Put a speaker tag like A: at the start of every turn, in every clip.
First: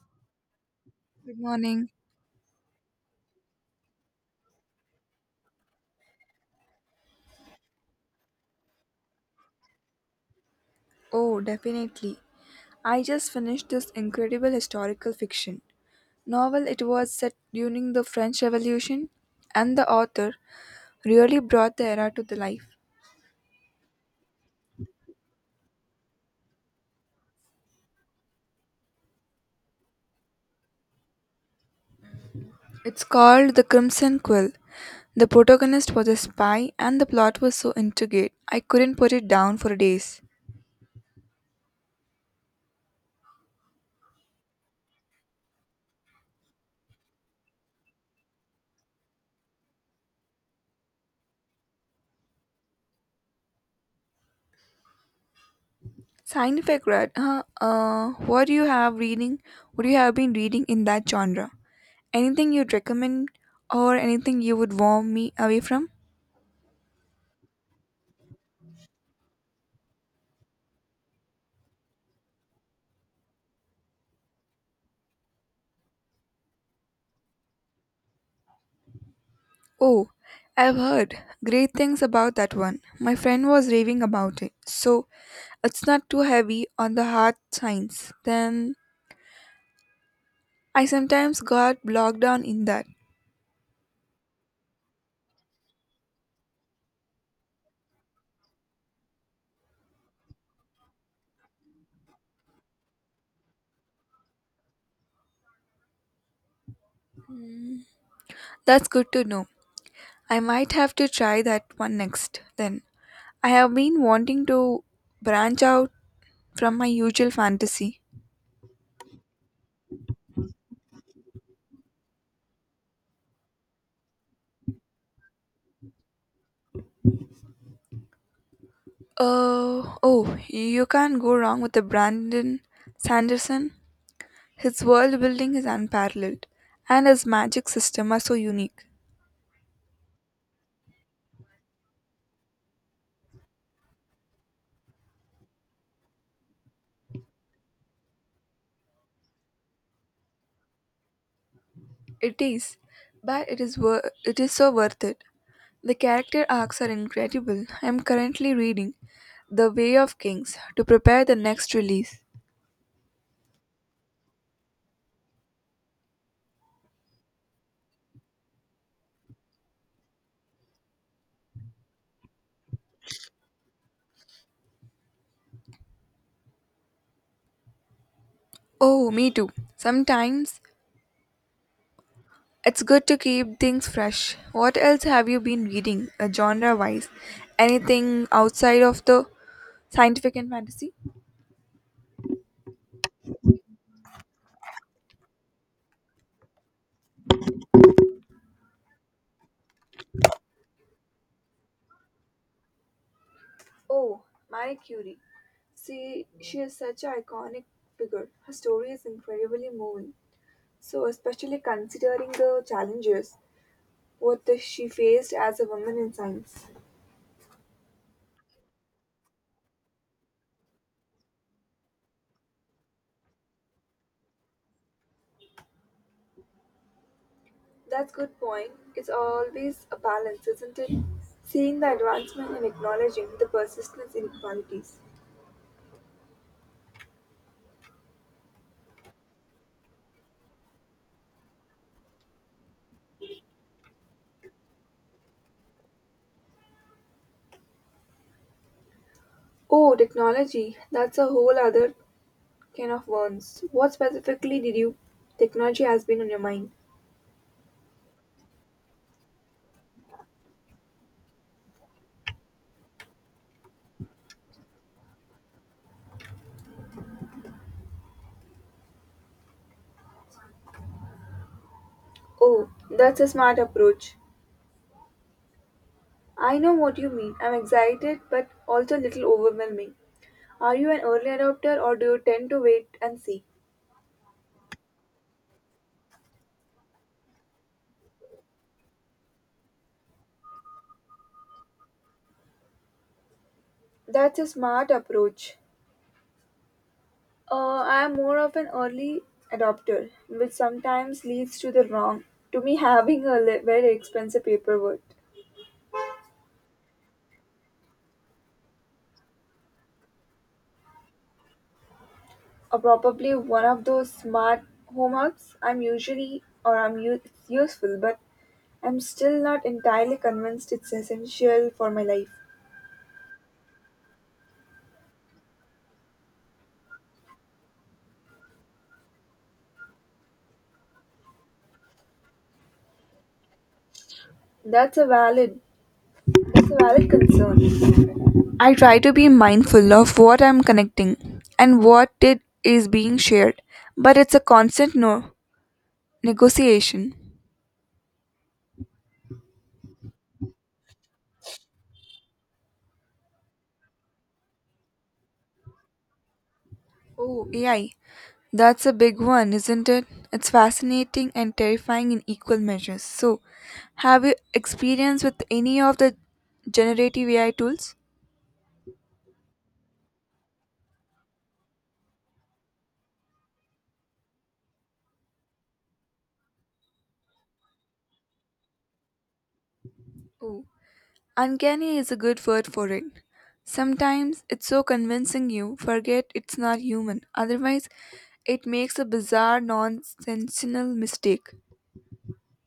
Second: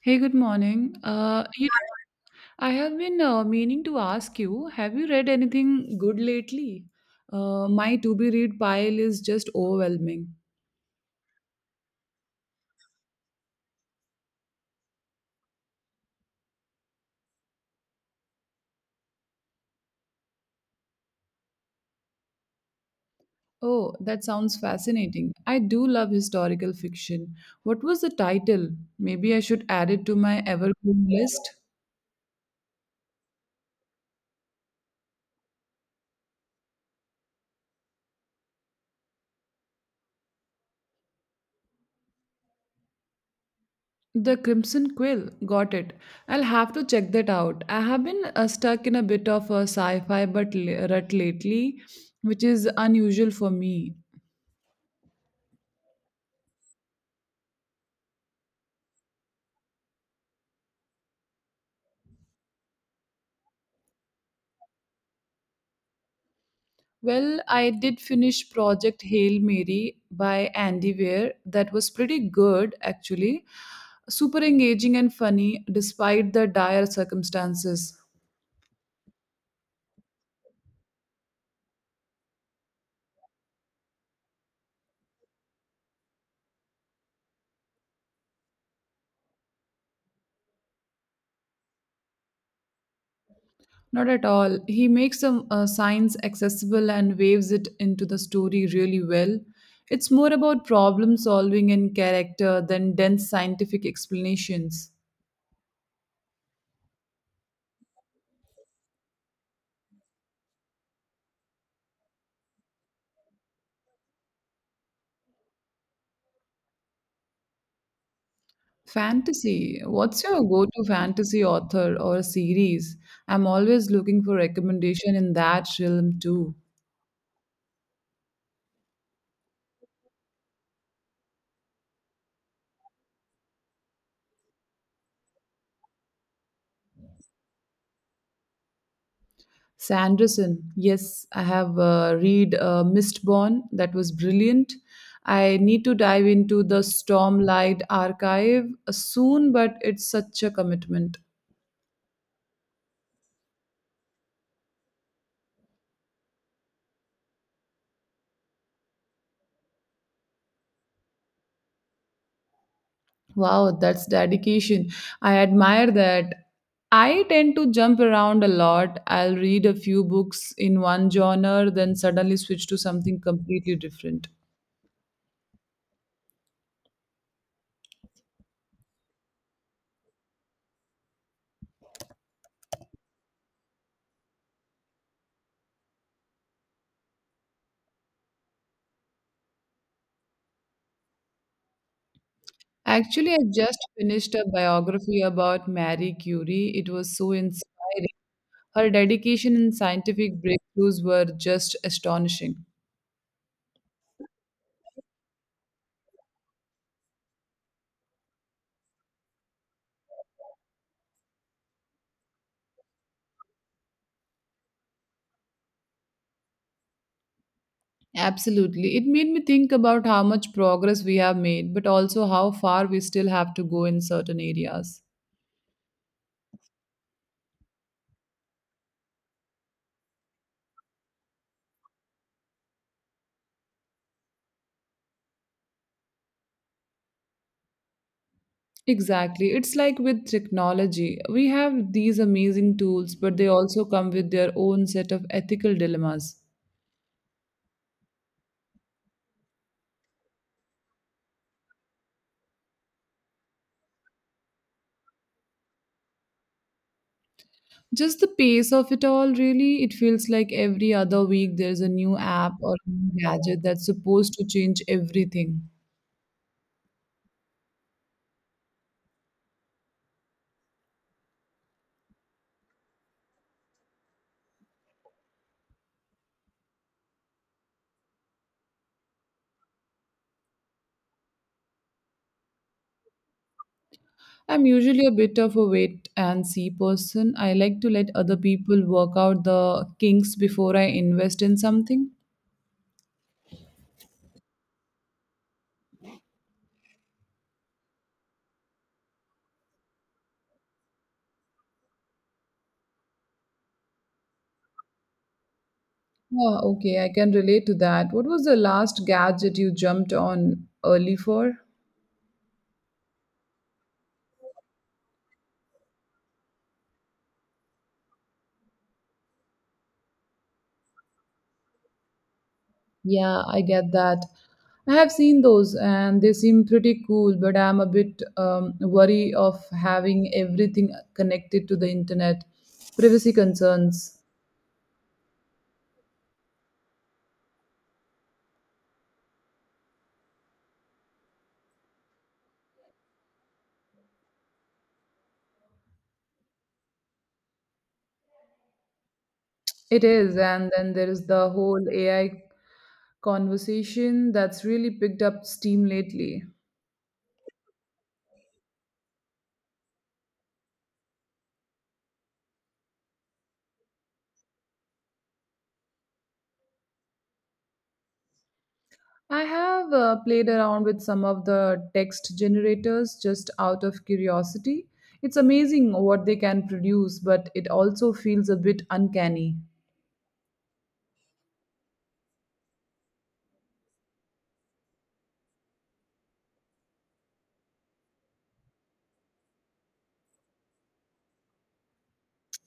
A: Hey, good morning.
B: Good morning.
A: I have been meaning to ask you, have you read anything good lately? My to be read pile is just overwhelming.
B: Oh, definitely. I just finished this incredible historical fiction novel. It was set during the French Revolution, and the author really brought the era to the life.
A: Oh, that sounds fascinating. I do love historical fiction. What was the title? Maybe I should add it to my evergreen list.
B: It's called The Crimson Quill. The protagonist was a spy, and the plot was so intricate I couldn't put it down for days.
A: The Crimson Quill. Got it. I'll have to check that out. I have been stuck in a bit of a sci fi but rut lately, which is unusual for me.
B: Scientific read, huh? What do you have reading? What do you have been reading in that genre? Anything you'd recommend or anything you would warn me away from?
A: Well, I did finish Project Hail Mary by Andy Weir. That was pretty good, actually. Super engaging and funny, despite the dire circumstances.
B: Oh, I've heard great things about that one. My friend was raving about it. So, it's not too heavy on the hard science. Then, I sometimes got bogged down in that.
A: Not at all. He makes some science accessible and waves it into the story really well. It's more about problem solving and character than dense scientific explanations.
B: That's good to know. I might have to try that one next. Then, I have been wanting to branch out from my usual fantasy.
A: Fantasy. What's your go-to fantasy author or series? I'm always looking for recommendation in that realm too.
B: Oh, you can't go wrong with the Brandon Sanderson. His world building is unparalleled, and his magic system are so unique.
A: Sanderson. Yes, I have read Mistborn. That was brilliant. I need to dive into the Stormlight archive soon, but it's such a commitment.
B: It is, but it is so worth it. The character arcs are incredible. I am currently reading The Way of Kings to prepare the next release.
A: Wow, that's dedication. I admire that. I tend to jump around a lot. I'll read a few books in one genre, then suddenly switch to something completely different.
B: Oh, me too. Sometimes it's good to keep things fresh. What else have you been reading, genre wise? Anything outside of the scientific and fantasy?
A: Actually, I just finished a biography about Marie Curie. It was so inspiring. Her dedication and scientific breakthroughs were just astonishing.
B: Oh, Marie Curie. See, she is such an iconic figure. Her story is incredibly moving. So, especially considering the challenges what she faced as a woman in science.
A: Absolutely. It made me think about how much progress we have made, but also how far we still have to go in certain areas.
B: That's good point. It's always a balance, isn't it? Seeing the advancement and acknowledging the persistence inequalities.
A: Exactly. It's like with technology. We have these amazing tools, but they also come with their own set of ethical dilemmas.
B: Oh, technology. That's a whole other can of worms. What specifically did you technology has been on your mind?
A: Just the pace of it all, really, it feels like every other week there's a new app or a new gadget that's supposed to change everything.
B: Oh, that's a smart approach. I know what you mean. I'm excited but also a little overwhelming. Are you an early adopter or do you tend to wait and see?
A: I'm usually a bit of a wait and see person. I like to let other people work out the kinks before I invest in something.
B: That's a smart approach. I am more of an early adopter, which sometimes leads to the wrong, to me having a very expensive paperwork.
A: Oh, okay, I can relate to that. What was the last gadget you jumped on early for?
B: Or probably one of those smart home apps. I'm usually or I'm u- It's useful, but I'm still not entirely convinced it's essential for my life.
A: Yeah, I get that. I have seen those and they seem pretty cool, but I'm a bit worried of having everything connected to the internet. Privacy concerns.
B: That's a valid that's a valid concern. I try to be mindful of what I'm connecting and what it is being shared, but it's a constant no negotiation.
A: It is, and then there is the whole AI conversation that's really picked up steam lately.
B: Oh, AI. That's a big one, isn't it? It's fascinating and terrifying in equal measures. So, have you experience with any of the generative AI tools?
A: I have played around with some of the text generators just out of curiosity. It's amazing what they can produce, but it also feels a bit uncanny.
B: Oh, uncanny is a good word for it. Sometimes it's so convincing you forget it's not human. Otherwise, it makes a bizarre, nonsensical mistake.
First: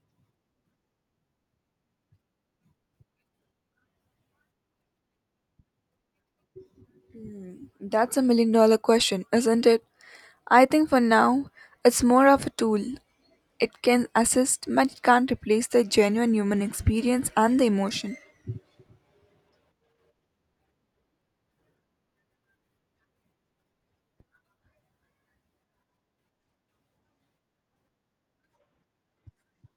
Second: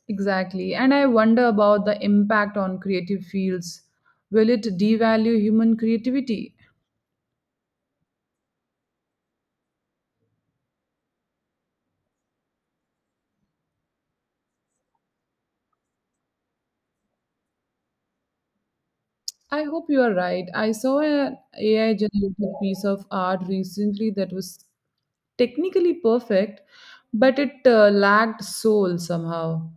A: Exactly. And I wonder about the impact on creative fields. Will it devalue human creativity?
B: That's a million dollar question, isn't it? I think for now, it's more of a tool. It can assist, but it can't replace the genuine human experience and the emotion.
A: I hope you are right. I saw an AI generated piece of art recently that was technically perfect, but it lacked soul somehow.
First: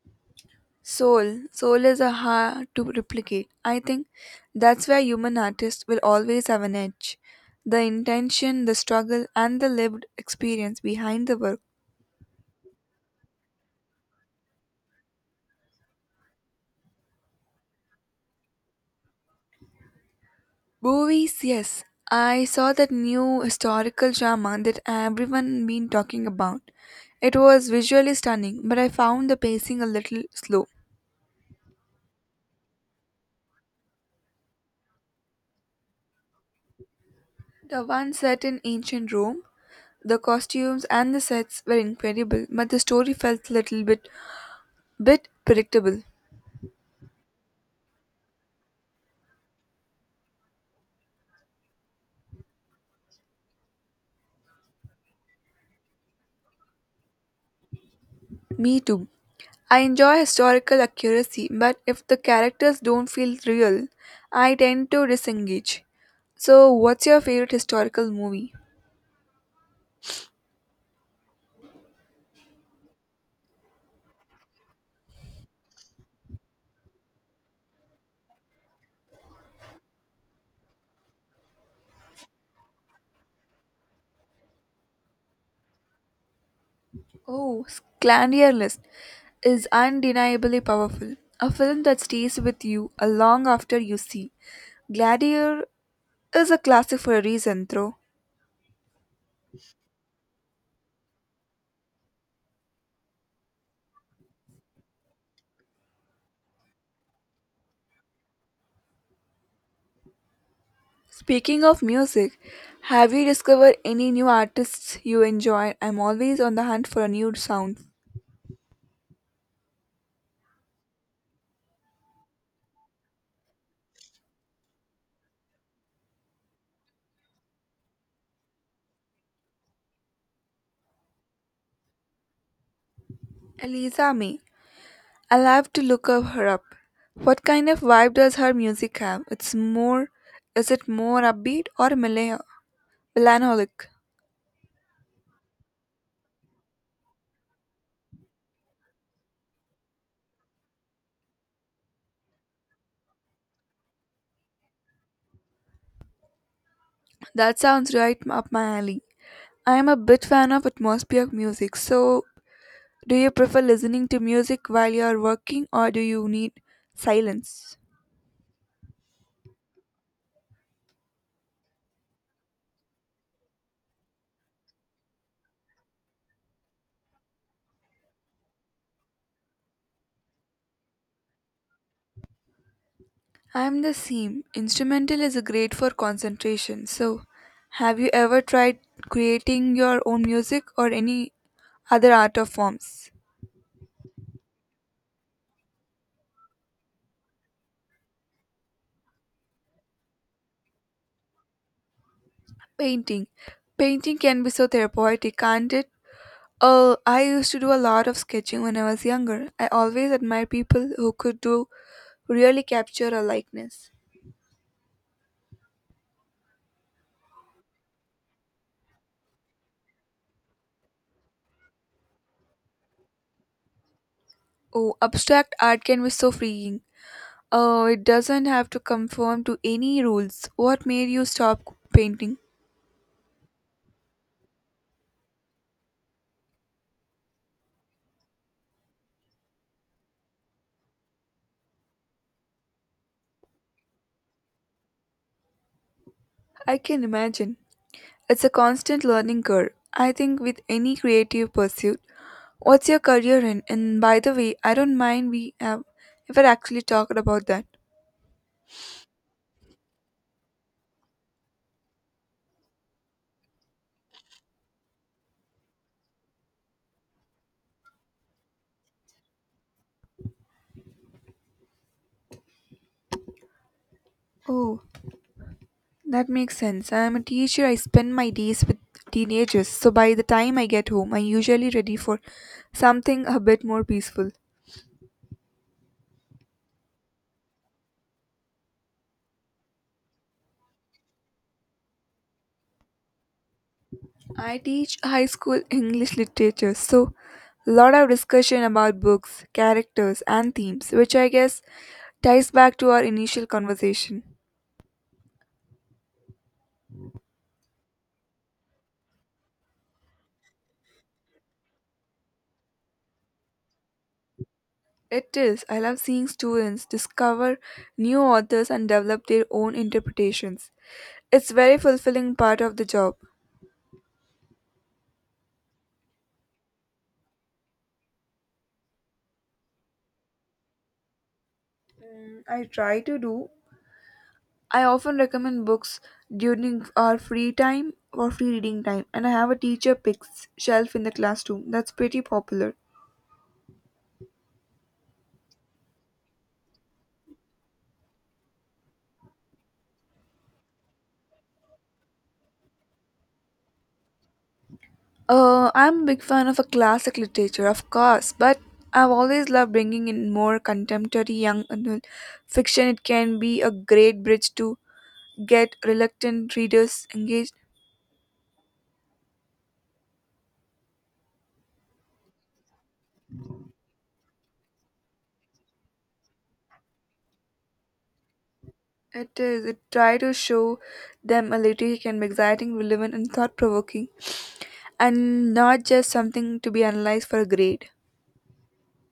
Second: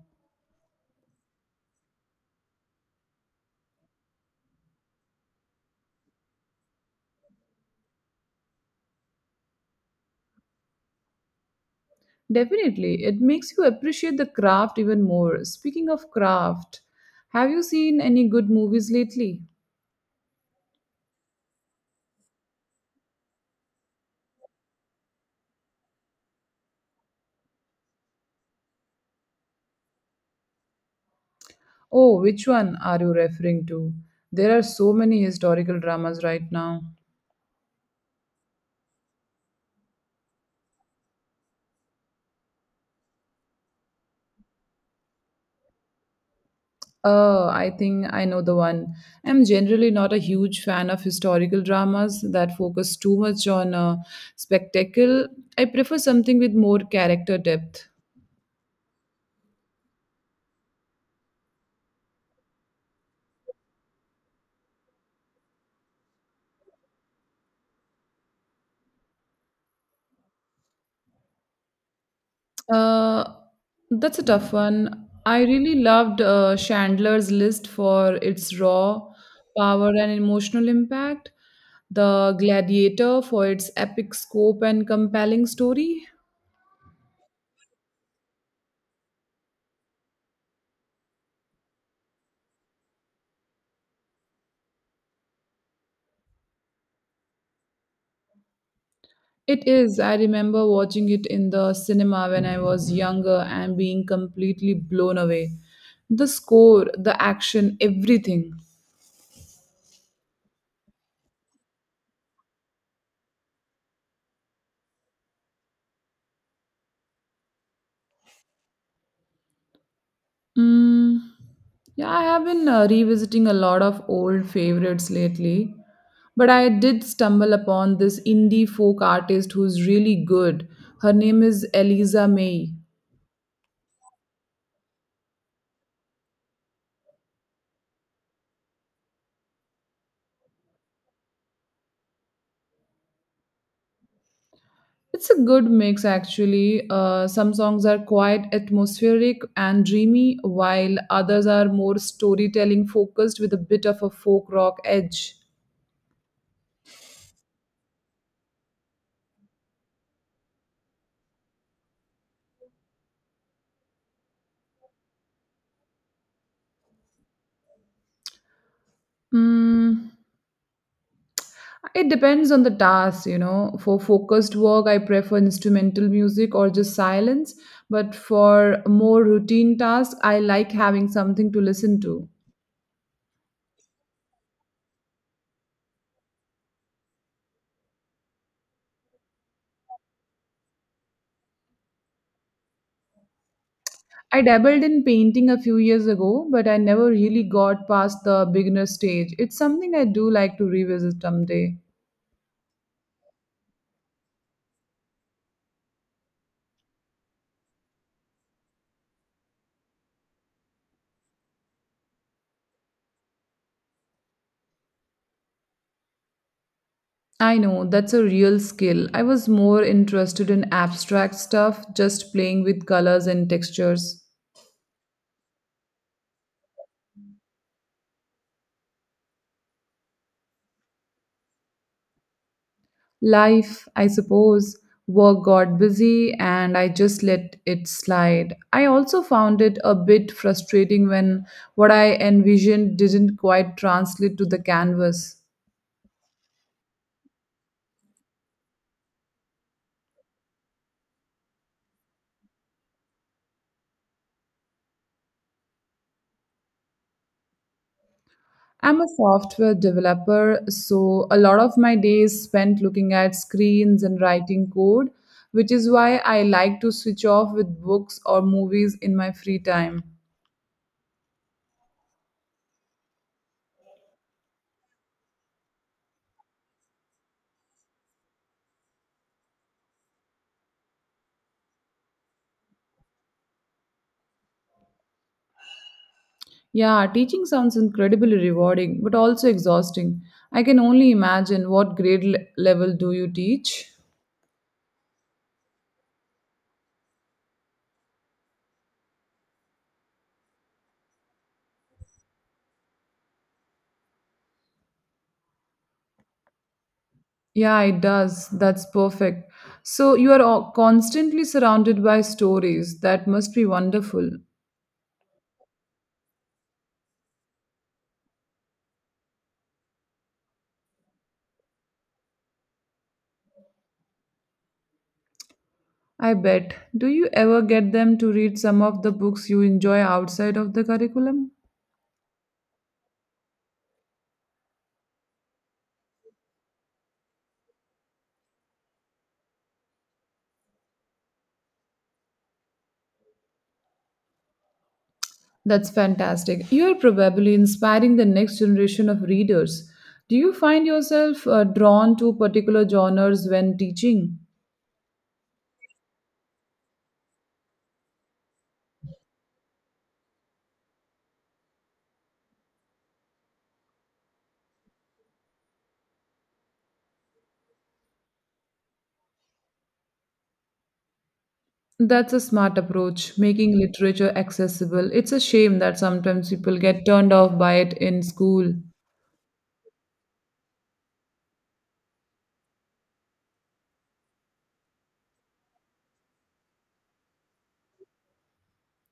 B: Soul is a hard to replicate. I think that's where human artists will always have an edge. The intention, the struggle, and the lived experience behind the work.
A: Definitely, it makes you appreciate the craft even more. Speaking of craft, have you seen any good movies lately?
B: Movies, yes. I saw that new historical drama that everyone been talking about. It was visually stunning, but I found the pacing a little slow.
A: Oh, which one are you referring to? There are so many historical dramas right now.
B: The one set in ancient Rome. The costumes and the sets were incredible, but the story felt little bit predictable.
A: I think I know the one. I'm generally not a huge fan of historical dramas that focus too much on spectacle. I prefer something with more character depth.
B: Me too. I enjoy historical accuracy, but if the characters don't feel real, I tend to disengage. So, what's your favorite historical movie?
A: Uh, that's a tough one. I really loved Chandler's List for its raw power and emotional impact, The Gladiator for its epic scope and compelling story.
B: Oh, Scandier List is undeniably powerful. A film that stays with you a long after you see. Gladiator is a classic for a reason, though.
A: It is. I remember watching it in the cinema when I was younger and being completely blown away. The score, the action, everything.
B: Speaking of music, have you discovered any new artists you enjoy? I'm always on the hunt for a new sound.
A: Mm, yeah, I have been revisiting a lot of old favorites lately. But I did stumble upon this indie folk artist who's really good. Her name is Eliza May.
B: Eliza May. I'll have to look up her up. What kind of vibe does her music have? It's more Is it more upbeat or melancholic?
A: It's a good mix, actually. Some songs are quite atmospheric and dreamy, while others are more storytelling focused with a bit of a folk rock edge.
B: That sounds right up my alley. I am a bit fan of atmospheric music, so do you prefer listening to music while you are working or do you need silence?
A: Mm, it depends on the task, you know. For focused work, I prefer instrumental music or just silence, but for more routine tasks, I like having something to listen to.
B: I'm the same. Instrumental is great for concentration. So, have you ever tried creating your own music or any other art of forms?
A: I dabbled in painting a few years ago, but I never really got past the beginner stage. It's something I do like to revisit someday.
B: Painting. Painting can be so therapeutic, can't it? Oh, I used to do a lot of sketching when I was younger. I always admire people who could do really capture a likeness.
A: I know, that's a real skill. I was more interested in abstract stuff, just playing with colors and textures.
B: Oh, abstract art can be so freeing. Oh, it doesn't have to conform to any rules. What made you stop painting?
A: Life, I suppose, work got busy and I just let it slide. I also found it a bit frustrating when what I envisioned didn't quite translate to the canvas.
B: I can imagine. It's a constant learning curve, I think, with any creative pursuit. What's your career in? And by the way, I don't mind we have ever actually talked about that.
A: I'm a software developer, so a lot of my day is spent looking at screens and writing code, which is why I like to switch off with books or movies in my free time.
B: Oh, that makes sense. I am a teacher. I spend my days with teenagers, so by the time I get home, I'm usually ready for something a bit more peaceful.
A: Yeah, teaching sounds incredibly rewarding, but also exhausting. I can only imagine what grade level do you teach?
B: I teach high school English literature, so a lot of discussion about books, characters, and themes, which I guess ties back to our initial conversation.
A: Yeah, it does. That's perfect. So you are constantly surrounded by stories. That must be wonderful.
B: It is. I love seeing students discover new authors and develop their own interpretations. It's very fulfilling part of the job.
A: I bet. Do you ever get them to read some of the books you enjoy outside of the curriculum?
B: I try to do. I often recommend books during our free time or free reading time, and I have a teacher picks shelf in the classroom. That's pretty popular.
A: That's fantastic. You are probably inspiring the next generation of readers. Do you find yourself drawn to particular genres when teaching?
B: I'm a big fan of a classic literature, of course, but I've always loved bringing in more contemporary young adult fiction. It can be a great bridge to get reluctant readers engaged.
A: That's a smart approach, making literature accessible. It's a shame that sometimes people get turned off by it in school.
B: It is. It try to show them a literature can be exciting, relevant, and thought-provoking, and not just something to be analyzed for a grade.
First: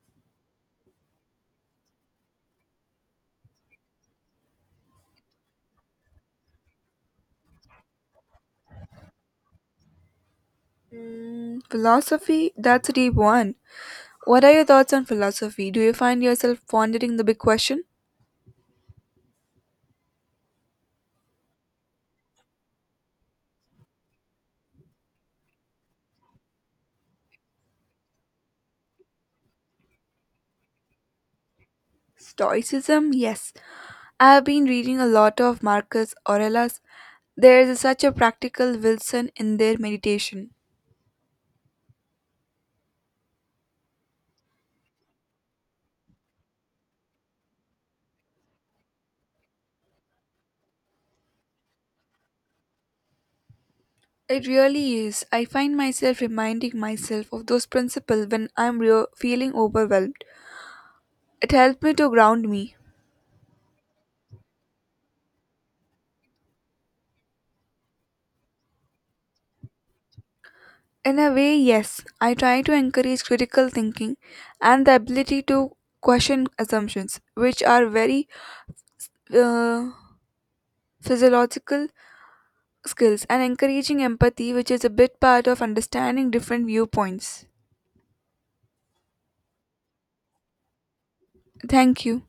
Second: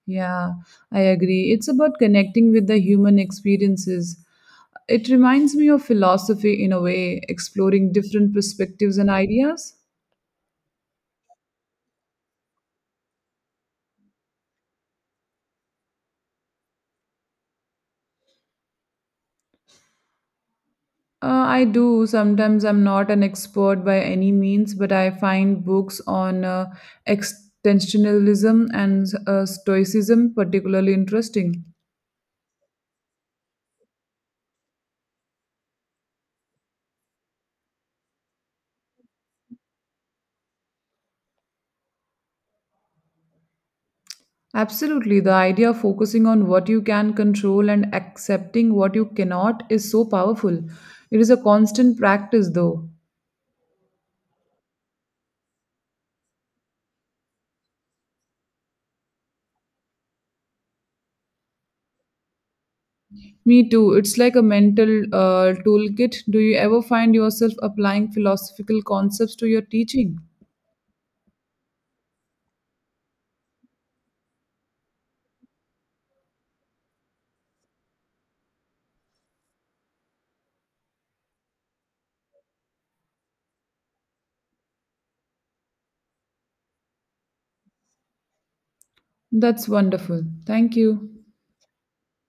A: Yeah, I agree. It's about connecting with the human experiences. It reminds me of philosophy in a way, exploring different perspectives and ideas.
B: Philosophy. That's a deep one. What are your thoughts on philosophy? Do you find yourself pondering the big question?
A: I do. Sometimes I'm not an expert by any means, but I find books on extensionalism and stoicism particularly interesting.
B: Stoicism, yes. I have been reading a lot of Marcus Aurelius. There is such a practical Wilson in their meditation.
A: Absolutely. The idea of focusing on what you can control and accepting what you cannot is so powerful. It is a constant practice, though.
B: It really is. I find myself reminding myself of those principles when I'm feeling overwhelmed. It helps me to ground me.
A: Me too. It's like a mental toolkit. Do you ever find yourself applying philosophical concepts to your teaching?
B: In a way, yes, I try to encourage critical thinking and the ability to question assumptions, which are very uh, physiological skills and encouraging empathy, which is a big part of understanding different viewpoints.
A: That's wonderful. Thank you.
B: Thank you.